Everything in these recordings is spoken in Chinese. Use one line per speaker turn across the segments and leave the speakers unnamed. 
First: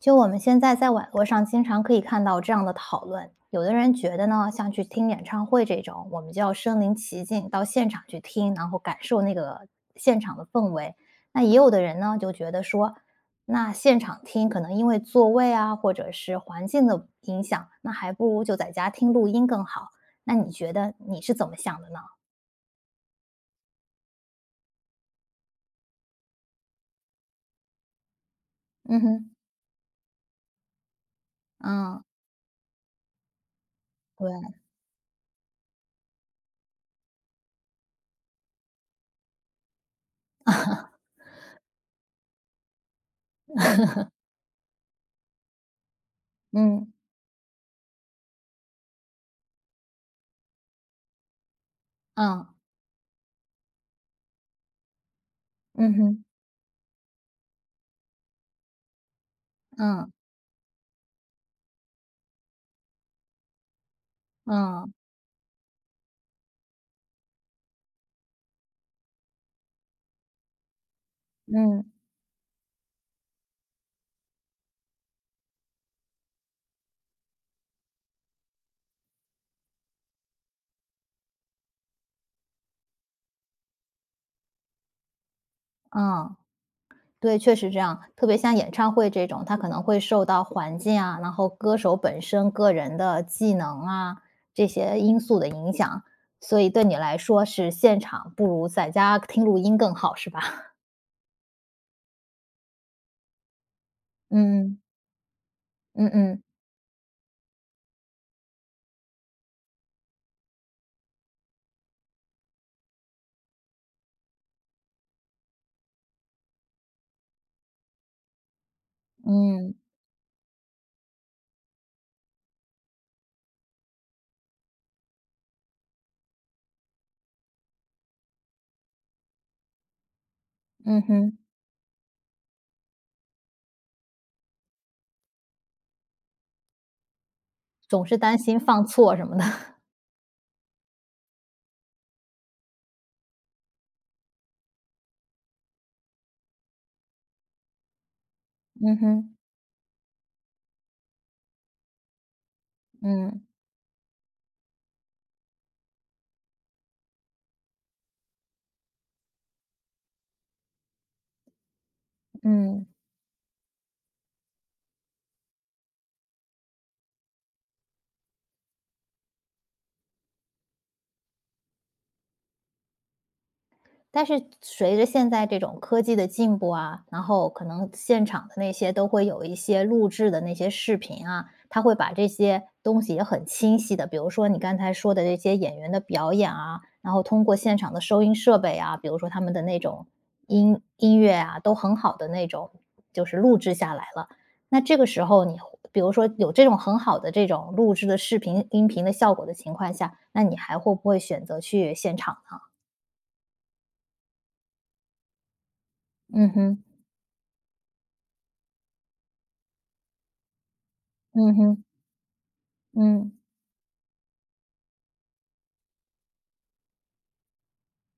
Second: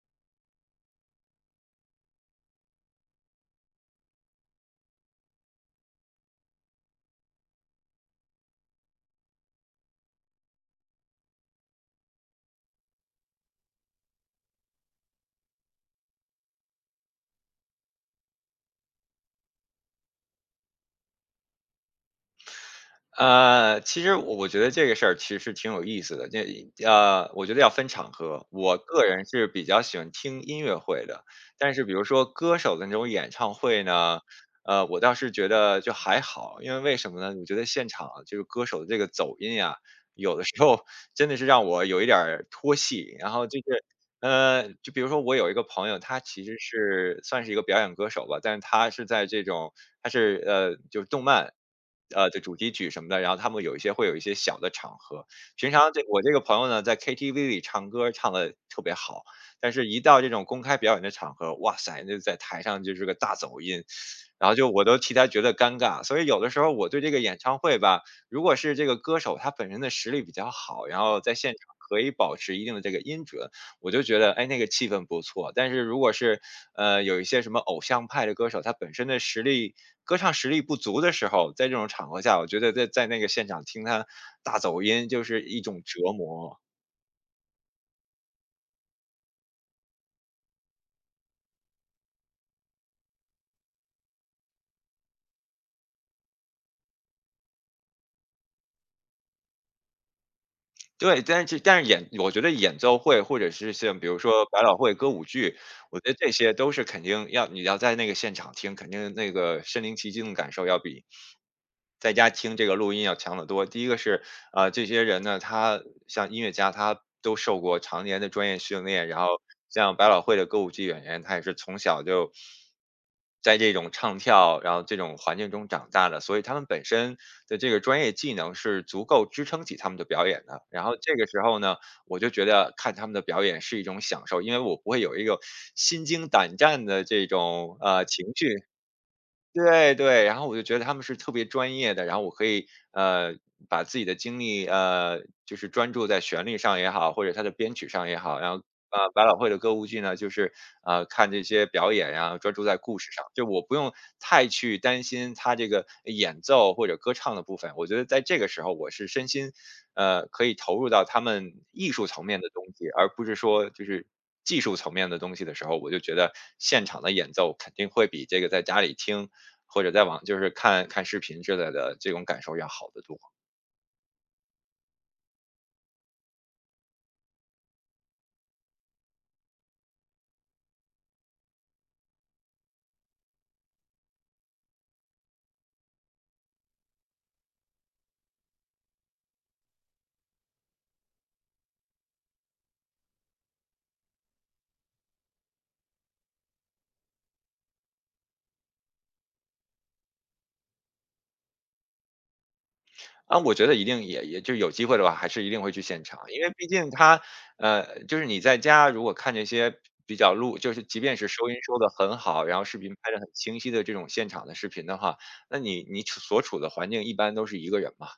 就我们现在在网络上经常可以看到这样的讨论，有的人觉得呢，像去听演唱会这种，我们就要身临其境到现场去听，然后感受那个现场的氛围。那也有的人呢，就觉得说，那现场听可能因为座位啊，或者是环境的影响，那还不如就在家听录音更好。那你觉得你是怎么想的呢？
其实我觉得这个事儿其实是挺有意思的，这我觉得要分场合。我
嗯
个人
哼，
是比较喜欢听音乐会的，但是比
嗯，
如说歌手的那种演唱会呢，
对，
我倒是觉得就还好。因为为什么呢？我觉得现场就是歌手的这个走音呀，有的时候真的是让我有一点儿脱戏。然后就是就比如说我有一个朋友，他其实
嗯，
是算是一个表演歌手吧，但是他是在这种，他是就是动漫的
嗯，
主题曲什么的，然后他们有一些会有一些小的场合。平常
嗯
我
哼，
这个朋友呢，在 KTV 里唱歌唱的特别好，但是一
嗯，
到这种公开表演的场合，哇塞，那在台上就是个大走音，然后就我
嗯，
都替他觉得尴尬。所以有的时候我对这个演唱会吧，如果是这个歌手他本身的实力比较好，然后在现场
嗯，
可以保持一定的这个音准。我就觉得，哎，那个气氛不错。但是如果是，有一些什么偶像派的歌手，他本身的实力歌唱实力不足的时候，在这种场合下，我觉得在那个现场听他大走音就是一种折
嗯。
磨。
对，确实这样。特别像演唱会这种，它可能会受到环境啊，然后歌手本身个人的技能啊，这些因素的影响。所以对你来说是现场不如在家听录音更好，是吧？
对。但是我觉得演奏会或者是像比如说百老
嗯，
汇歌舞剧，我
嗯
觉得这
嗯，
些都是肯定要你要在那个现场听，肯定那个身临其境的感受要比在家听这个录音要强得多。第一个是，这些人呢，他像音乐家，他都受过常年的专业训练。然后
嗯，
像百老汇的歌舞剧演员，他也是从小就在这种唱跳，然后这种环境中长大的，所以他们本身的这个专业技能是足够支撑起他们的表演的。然后
嗯
这个
哼，
时候呢，我就觉得看他们的表演是一种享受，因为我不会有一个心惊胆战的这种
总是
情
担心
绪。
放错什么的。
对，对，然后我就觉得他们是特别专业的，然后我可以把自己的精力就是专注在旋律上也好，或者他的编曲上也好。然后
嗯
百老
哼，
汇的歌舞剧呢，就是看这些表演呀，专注在故事上，
嗯，
就我不用太去担心他这个演奏或者歌唱的部分。我觉得在这个时候我是身心可以投入到他们艺术层面的东
嗯。
西，而不是说就是。技术层面的东西的时候，我就觉得现场的演奏肯定会比这个在家里听，或者在网就是看看视频之类的，这种感受要好得多。
但是随着现在这种科技的进步啊，然后可能现场的那些都会有一些录制的那些视频啊，他会把这些东西也很清晰的，比如说你刚才说的这些演员的表演啊，然后通过现场的收音设备啊，比如说他们的那种音乐啊，都很好的那种，就是录制下来了。那这个时候你会比如说有这种很好的这种录制的视频、音频的效果的情况下，那你还会不会选择去现场呢？
啊，我觉得一定也就有机会的话，还是一定会去现场。因
嗯
为毕
哼，
竟他就是你在家如果看这些比较录就是即便是收
嗯
音收
哼。
的很好，然后视频拍的很
嗯，
清晰的这种现场的视频的话，那你所处的环境一般都是一个人嘛。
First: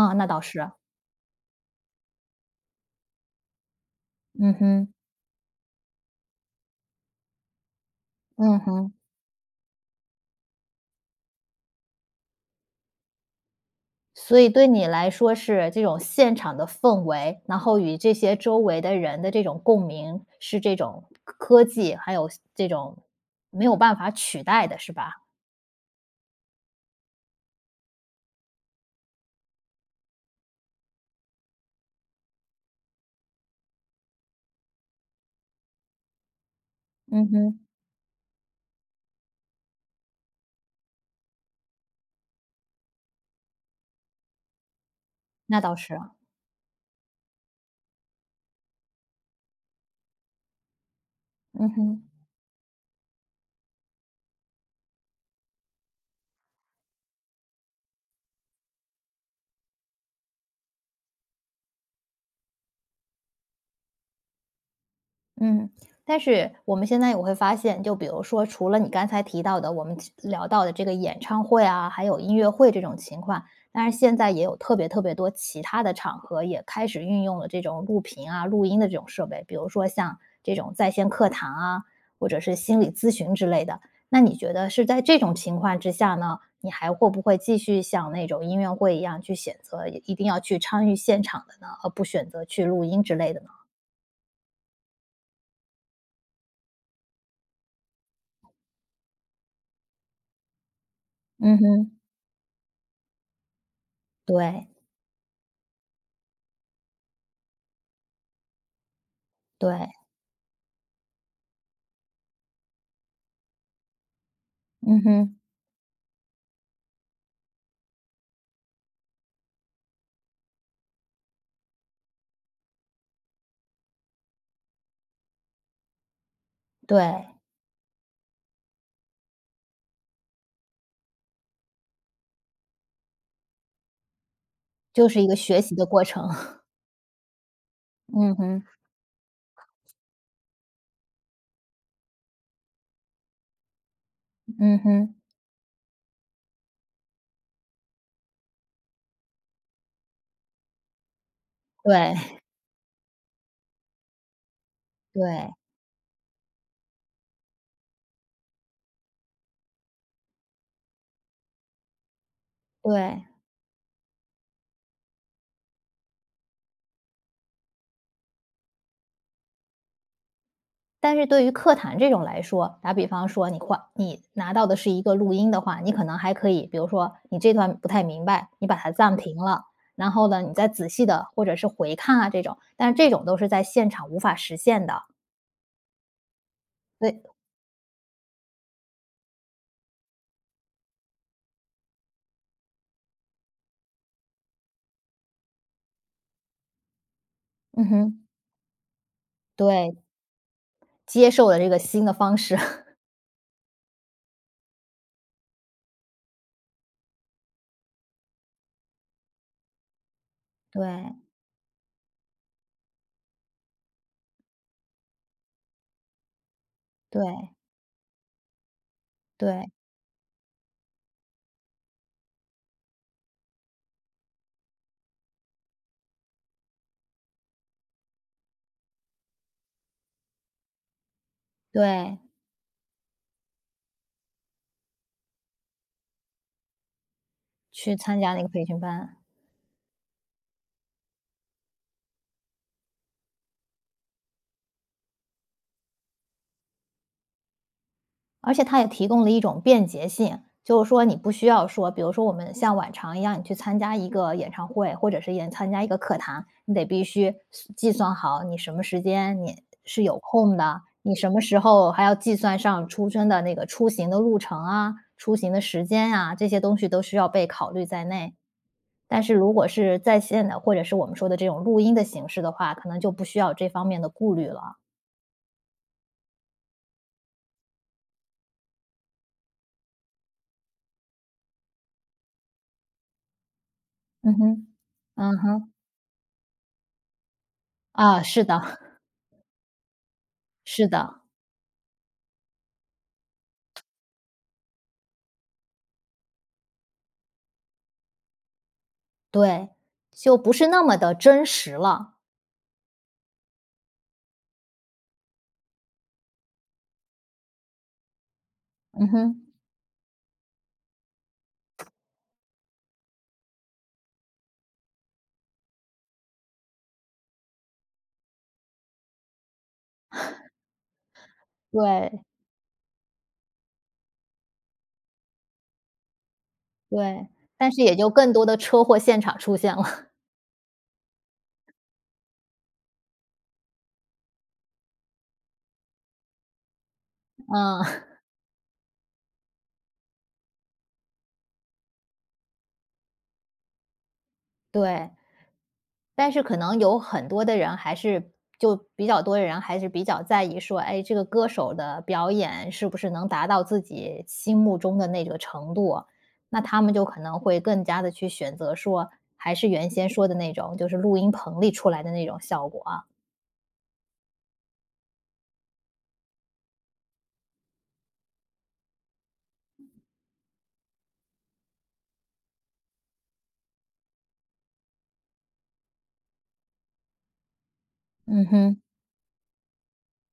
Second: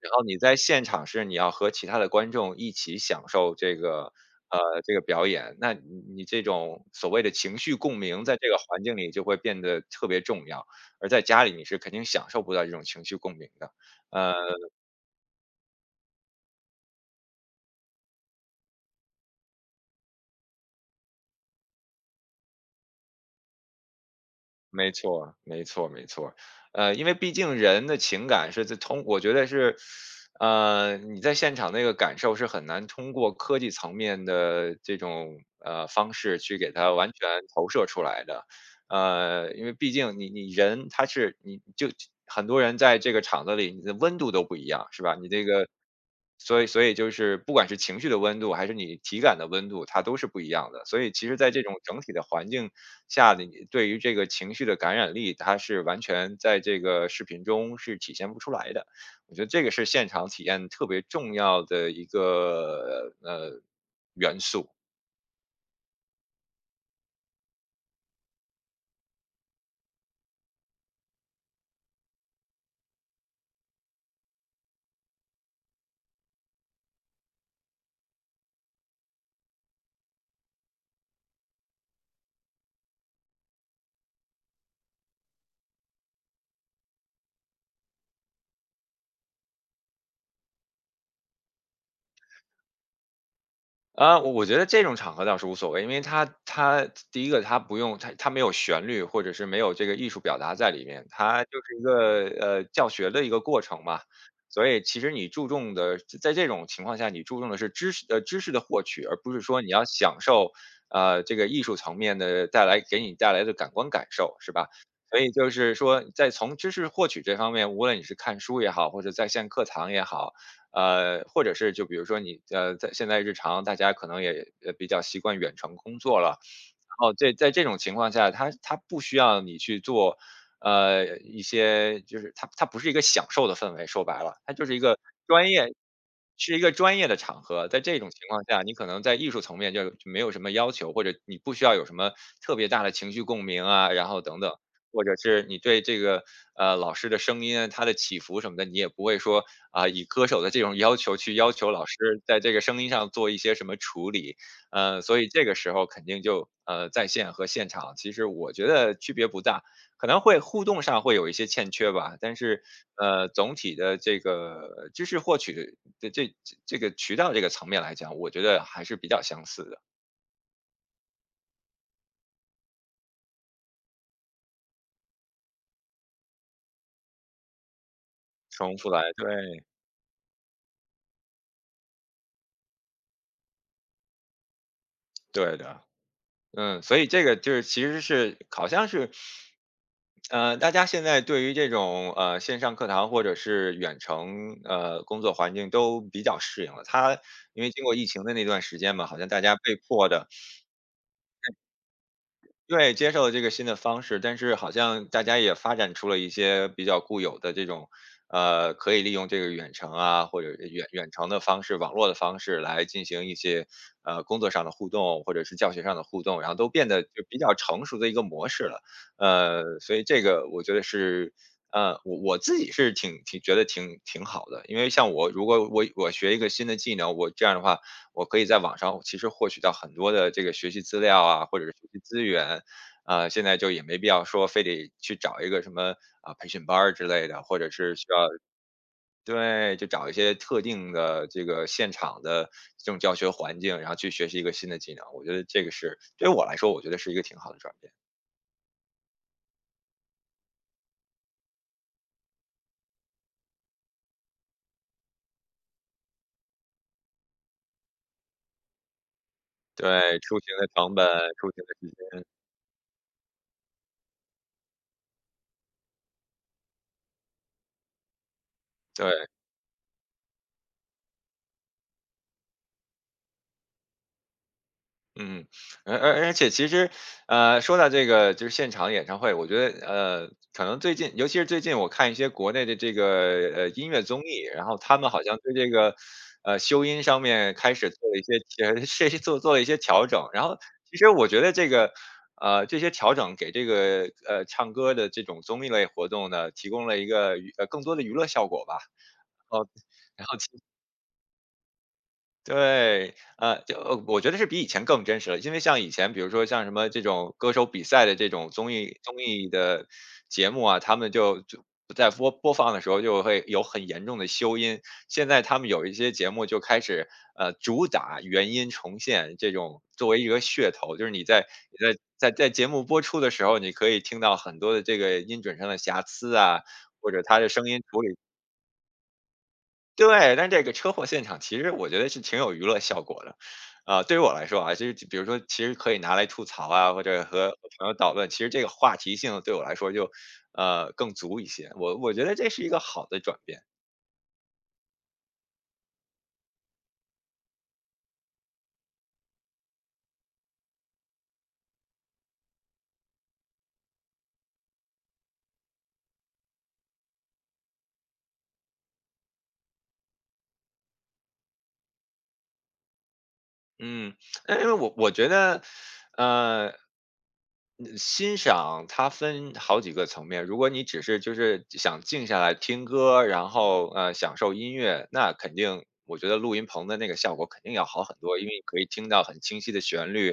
然后
那
你
倒
在
是，
现场是你要和其他的观众一起享受
嗯
呃，这
哼，
个表演，那你这种所谓的情绪共鸣，在这个
嗯
环
哼。
境里就会变得特别重要，而在家里你是肯定享受不到这种情绪共鸣的。呃，
所以对你来说是这种现场的氛围，然后与这些周围的人的这种共鸣，是这种科技，还有这种没有办法取代的，
没
是吧？
错，没错，没错。因为毕竟人的情感是我觉得是，你在现场那个感受是很难通过科技层面的这种，方式去给它完全
嗯哼，
投射出来的。因为毕竟你人他是你就很多人在这个场子里，你的温度都不一样，是吧？你这
那
个，
倒是，
所以就是不管是情绪的温度还是你体感的温度，它都是不一样的。所以其实，在这
嗯
种整
哼。
体的环境下，的，你对于这个情绪的感染力，它是完全在这个视频中是体现不出来的。我觉得这个是现场体验特别重要的一个元素。
嗯，但是我们现在也会发现，就比如说，除了你刚才提到的，我们聊到的这个演唱会啊，还有音乐会这种情况，但是现在也有特别特别多其他的场合也开始运用了这种录屏啊、录音的这种设备，比如说像这种在线课堂啊，或者是心理咨询之类的。那你觉得是在这种情况之下呢，你还会不会继续像那种音乐会一样去选择一定要去参与现场的呢，而不选择去录音之类的呢？
啊，我觉得这种场合倒是无所谓，因为它第一个它不用它没有旋律，或者是没有这个艺术表达在里面，它就
嗯
是一
哼，
个教学的一个过程嘛。所
对。
以其实你注重的，在这种情况下，你注重的是知识的获取，而不是说你要
对，
享受这个艺术层面的带来给你带来的感官感受，是吧？
嗯
所以
哼，
就是说，在从知识获取这方面，无论你是看书也好，或者在线课堂也好，或者是就比如说你在现在日常大家可能也比较习惯远程工作了。哦，
对，
在这种情况下，它不需要你去做，一些就是它不是一个享受的氛围。说白了，它就是一个
就是一个
专
学
业
习的过程。
是一 个专业的场合。在这种情
嗯
况下，
哼，
你可能在艺术层面就没有什么要求，或者你不需要有什么特别大的情绪共鸣啊，然后等等。
嗯
或者
哼，
是你对这个老师的声音啊，他的起伏什么的，你也不会说啊、以歌手的这种要求去要求老师
对，
在这个声音上做一些什么处理。所以这
对，
个时候肯定就在线和现场，其实我觉得区别不大，可能会互动上会有一些欠缺吧。但是
对。
总体的这个知识获取的这个渠道这个层面来讲，我觉得还是比较相似的。
但是对于课堂这种来说，打比方说你换你拿到的是一个录音的话，你可能还可以，比如说你这段不太明白，你把
重复
它
来，
暂停
对。
了，然后呢，你再仔细的或者是回看啊这种，但是这种都是在现场无法实现的。
对的。嗯，所以
对，
这个就是其实是好像是，大家现在对于这种线上课堂或者是远程工作环境都比较适应了。它因为经
嗯
过疫情
哼，
的那段时间嘛，好像大家被
对，
迫的，
接受了这个新的方式，
对，接受了这个新的方式。但是好像大家也发展出了一些比较固有的这种，可以利用这个远程啊，或者远远
对，
程的方式、网络的方式来进行一些，工作上的互动，或者是教学上的互动，然后都变得就
对，
比较成熟的一个模式了。
对，
所以这个我觉得是，我自己是挺觉得挺好的，因为像我如果我学一个新的技能，我这样的话，我可以在网上其实获取到很多的这个学习资料啊，或者是学习
对，
资源。啊，现在就也没必要说非得去找一个什么啊培训班儿之类的，或者是
去
需
参
要，
加那个培训班。
对，就找一些特定的这个现场的这种教学环境，然后去学习一个新的技能。我觉得这个是对于我来说，我觉得是一个挺好的转变。
而且它也提供了一种便捷性，就是说你不需要说，比如说我们像往常一样，你去参加一个演唱会，或者是演参加一个课堂，你得必须计算好你什么时间你是有
对，出行
空
的
的，
成本，
你什么
出
时
行的时
候还要
间，
计算上出生的那个出行的路程啊、出行的时间啊，这些东西都需要被考虑在内。但
对。
是如果是在线的，或者是我们说的这种录音的形式的话，可能就不需要这方面的顾虑了。
嗯，而且其实，说到这个就是现场演唱会，我觉得可能最近，尤其是最近我看一些国内的这个音乐综
嗯
艺，然
哼，
后他们好像
嗯
对这
哼，
个修音上面开始做了一
啊，是的，
些是做了一些调整，然后
是
其实
的。
我觉得这个这些调整给这个唱歌的这种综艺类活动呢，提供了一个更多的娱乐效果吧。哦，
对，
然
就
后
不是那么的真实了。
对，就我觉得是比以前更真实了，因为像以前，比如说像什么这种歌手比赛的这种综艺
嗯
综
哼，
艺的节目啊，他们就在播放的时候就会有很严重的修音。现在他们有一些节目就开始主打原音重现这种作为一个噱头，就是你在你在
对，
在在节目播出的时候，你可以听到很多的这个音准上的瑕疵啊，或者
对，
他的声
但
音
是也
处
就
理。
更多的车祸现场出现了。
对，但这个车祸现场其实我觉得是挺有娱乐效果的。啊，对于我来说啊，就是比如说其实可以拿来吐槽啊，或者和 朋友
嗯，
讨论，其实这个话题性对我来说就，更足一些。我觉得这是一个好的转变。
对，但是可能有很多的人还是就比较多的人还是比较在意说，哎，这个歌手的表演是不是能达到自己心目中的那个程度，那他们就可能会更加的去选择说，还是原先说的那种，就是录音棚里出来的那种效果啊。
嗯，哎因为我觉得，呃，嗯欣赏它分好几个层面。如果你只是就是想静下来听歌，然后享受音乐，那肯定我觉得录音棚的那个效果肯定要好很多，因
嗯
为你可
哼，
以听到很清晰的旋律，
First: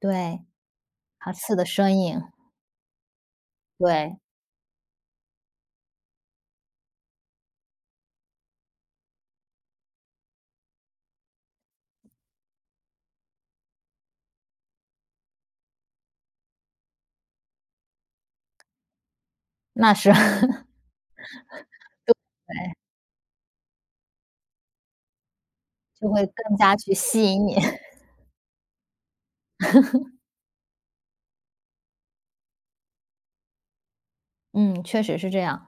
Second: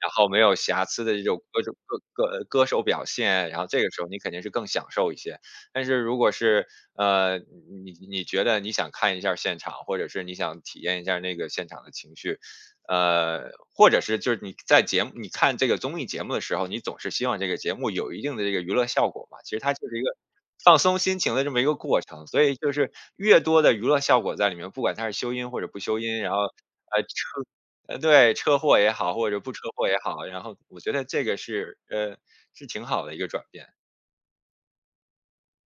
然后没
对，
有瑕疵的这
好
种
刺
歌
的
手
声
歌
音，
歌歌手表现，然后这个时候你
对。
肯定是更享受一些。但是如果是呃你觉得你想看一下儿现场，或者是你想体验一下儿那个现场的情绪，或者是就是你在节目你看这个综艺节目的时候，你总是希望这个节目有一定的这个娱乐效果嘛，其实它就
那
是一
是，
个 放松心情的这么一个过程。所以就
对，
是越多的娱乐效果在里面，不管它是修音或者不修
就
音，
会
然后
更加去吸引你。
对，车祸也好，或者不车祸也好，然后我觉得这个是挺好的一个转变。
嗯，确实是这样。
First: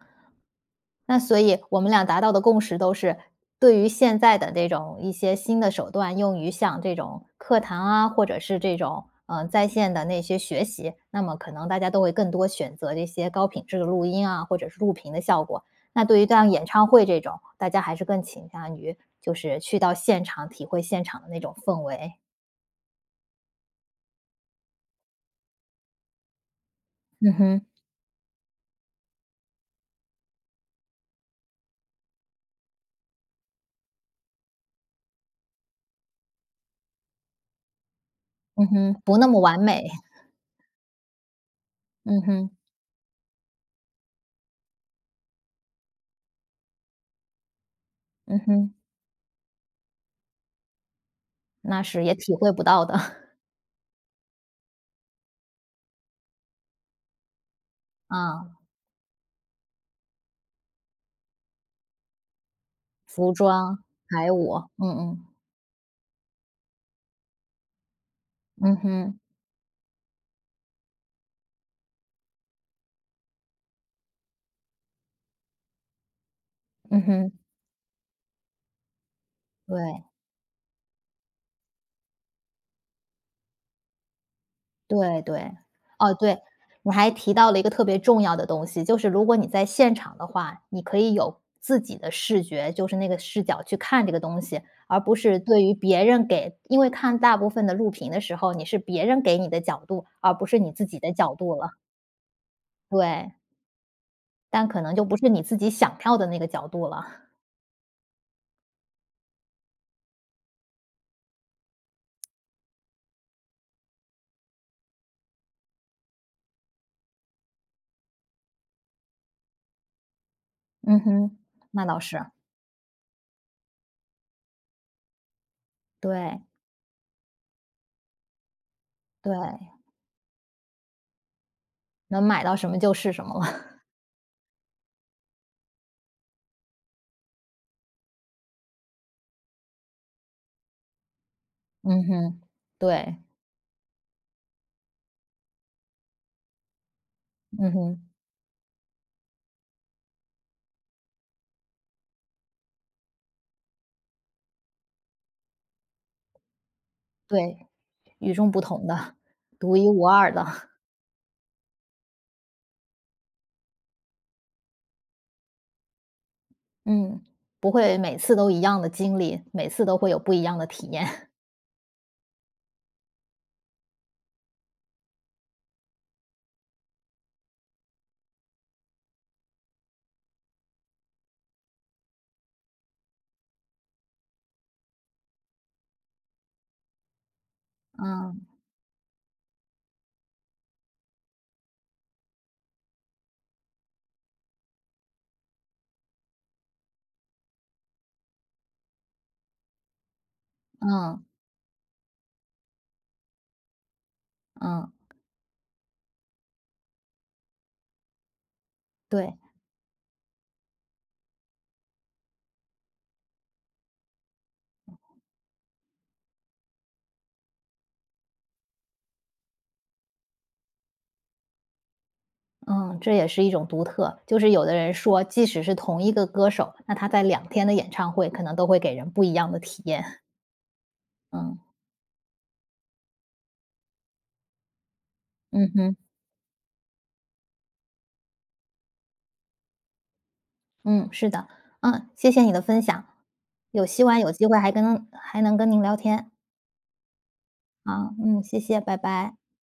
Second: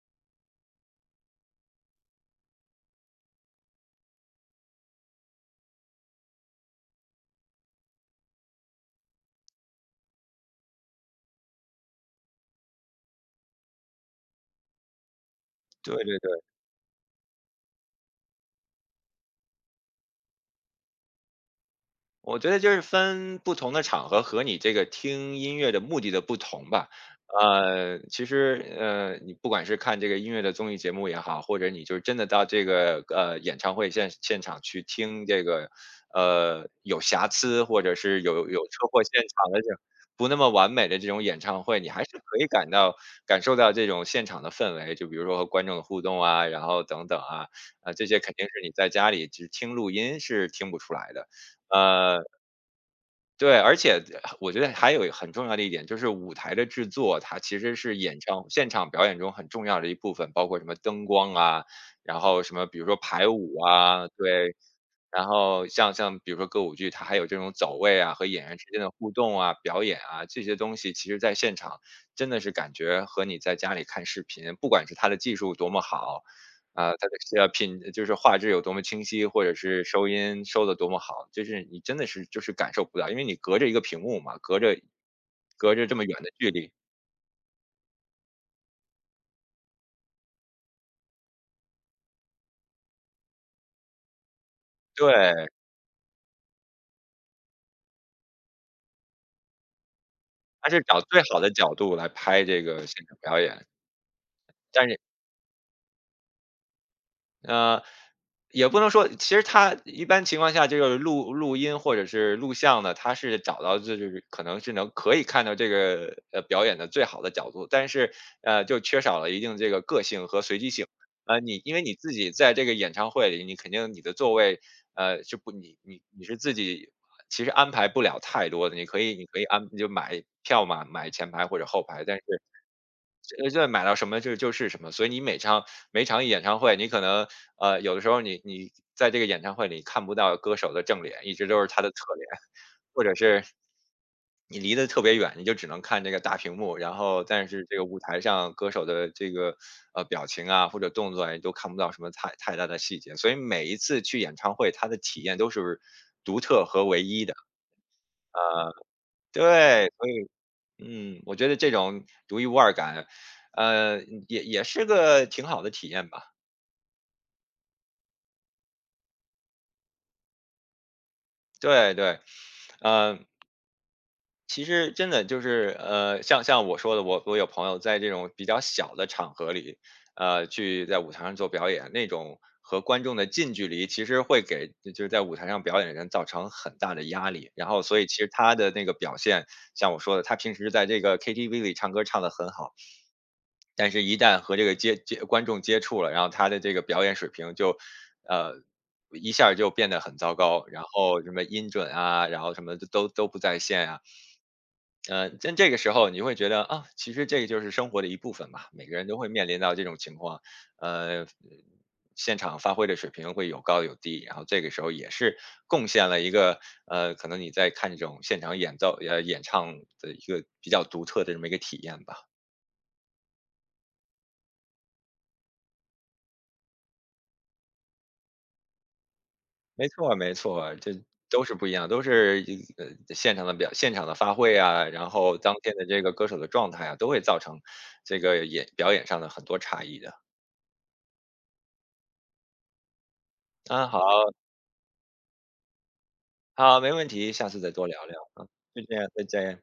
那所以我们俩达到的共识都是，对于现在的这种一些新的手段，用于像这种课堂啊，或者是这种，在线的那些学习，那么可能大家都会更多选择这些高品质的录音啊，或者是录屏的效果。
对
那
对
对于像
对。
演唱会这种，大家还是更倾向于就是去到现场体会现场的那种氛围。
我觉得就是分不同的场合和你这个听音乐的目的的不同吧。
嗯哼，
其实你不管是看这个音乐的综艺节目也好，或者你就真的到这个演唱会现场去听这个有瑕疵或者是有
嗯
车祸
哼，
现
不那么
场
完
的这种
美。
不那么完美的这种演唱会，你还是
嗯
可以
哼，
感受到这种现场的氛围，就比如说和观众的互动啊，然后等等啊，啊、这些肯
嗯
定是你
哼。
在家里只听录音是听不出来的。
那是也
呃，
体会不到的，
对，而且我觉得还有很重要的一点，就是舞台的制作，它其实是演唱
啊，
现场表演中很重要的一部分，包括什么灯光啊，然后什么比如说排
服
舞
装、
啊。
排
对，
舞，嗯
然
嗯，
后像比如说歌舞剧，它还有这种走位啊和演员之
嗯
间的互
哼，
动啊、表演啊这些东西，其实在现场真的是感觉和你在家里看视频，不管是它的技术多么好，啊、
嗯
它
哼，
的就是画质有多么清晰，或者
对，
是收音收的多么好，就是你真的是就是感受不到，因为你隔着一个屏幕嘛，隔着
对对。
隔着这么
哦，
远的
对，
距离。
你还提到了一个特别重要的东西，就是如果你在现场的话，你可以有自己的视觉，就是那个视角去看这个东西，而不
对，
是对于别人给因为看大部分的录屏的时候，你是别人给你的角度，而不是
它
你
是
自己
找
的
最
角
好的
度了，
角度来拍这个现场
对，
表演。
但可
但
能
是
就不是你自己想要的那个角度了，
呃，也不能说，其实它一般情况下这个录音或者是录像呢，它是找到就是可能是可以看到这个表演的最好的角度，但是就缺少了一定这个个性和随机性。
嗯哼，
你因为
那
你
倒
自
是，
己在这个演唱会里，你肯定你的座位呃是不你是
对。
自己其实安排不了太多的。你可以
对，
就买票嘛，买前排或者后排，但是
能买到什么就是什么
就
了。
买到什么就是什么，所以你每场演唱会，你可能有的时候你在这个演唱会里看不到歌手的正脸，一直都是他 的
嗯
侧脸，
哼，
或者
对，
是你离得特别远，你就只能看这个大屏幕，然后但是
嗯
这个舞
哼，
台上歌手的这个表情啊或者动作啊，你都看不到什么太大的细节，所以每一次去演唱会，他的体验都是独特和唯一的。
对，与众不同的，独
对，
一无
所以
二的，
我觉得这种独一无二感，呃，也是个挺好的体验吧。
嗯，不会每次都一样的经历，每次都会有不一样的体验。
对对，呃，其实真的就是，像我说的，我有朋友在这种比较小的场合里，去在舞台上做表演，那种和观众的近距离，其实会给就是在舞台上表演的人造成很大的压力。然后，所 以其实
嗯，
他的那个表现，像我说的，他平时在这个 KTV 里唱歌唱得很好，但是一旦和这个接观众接触了，然后他的这个表演水平就，呃，一下儿就变得很糟糕，然后
嗯，
什么音准啊，然后什么都不在线啊。
嗯，
在这个时候你会觉得啊，其实这个就是生活的一部分嘛，每个人都会
对，
面临到这种情况，呃，现场发挥的水平会有高有低，然后这个时候也是贡献了一个可能你在看这种现场演唱的一个比较独特的这么一个体验吧。
嗯，这也是一种独特。就是有的人说，即使是同一个歌手，那他在两天的演唱会可能都会给人不一样的体
没错，
验。
没错，这都是
嗯，
不一样，都是现场的发挥啊，然后当
嗯
天的
哼，
这个歌手的状态啊，都会造成这个表演上的很多差异的。
嗯，是的，嗯，谢谢你的分享，有
啊，好。
希望有机会还跟还能跟您聊天。
好，没问题，下次再多聊
好，
聊，
嗯，谢谢，
就这
拜
样，再
拜。
见。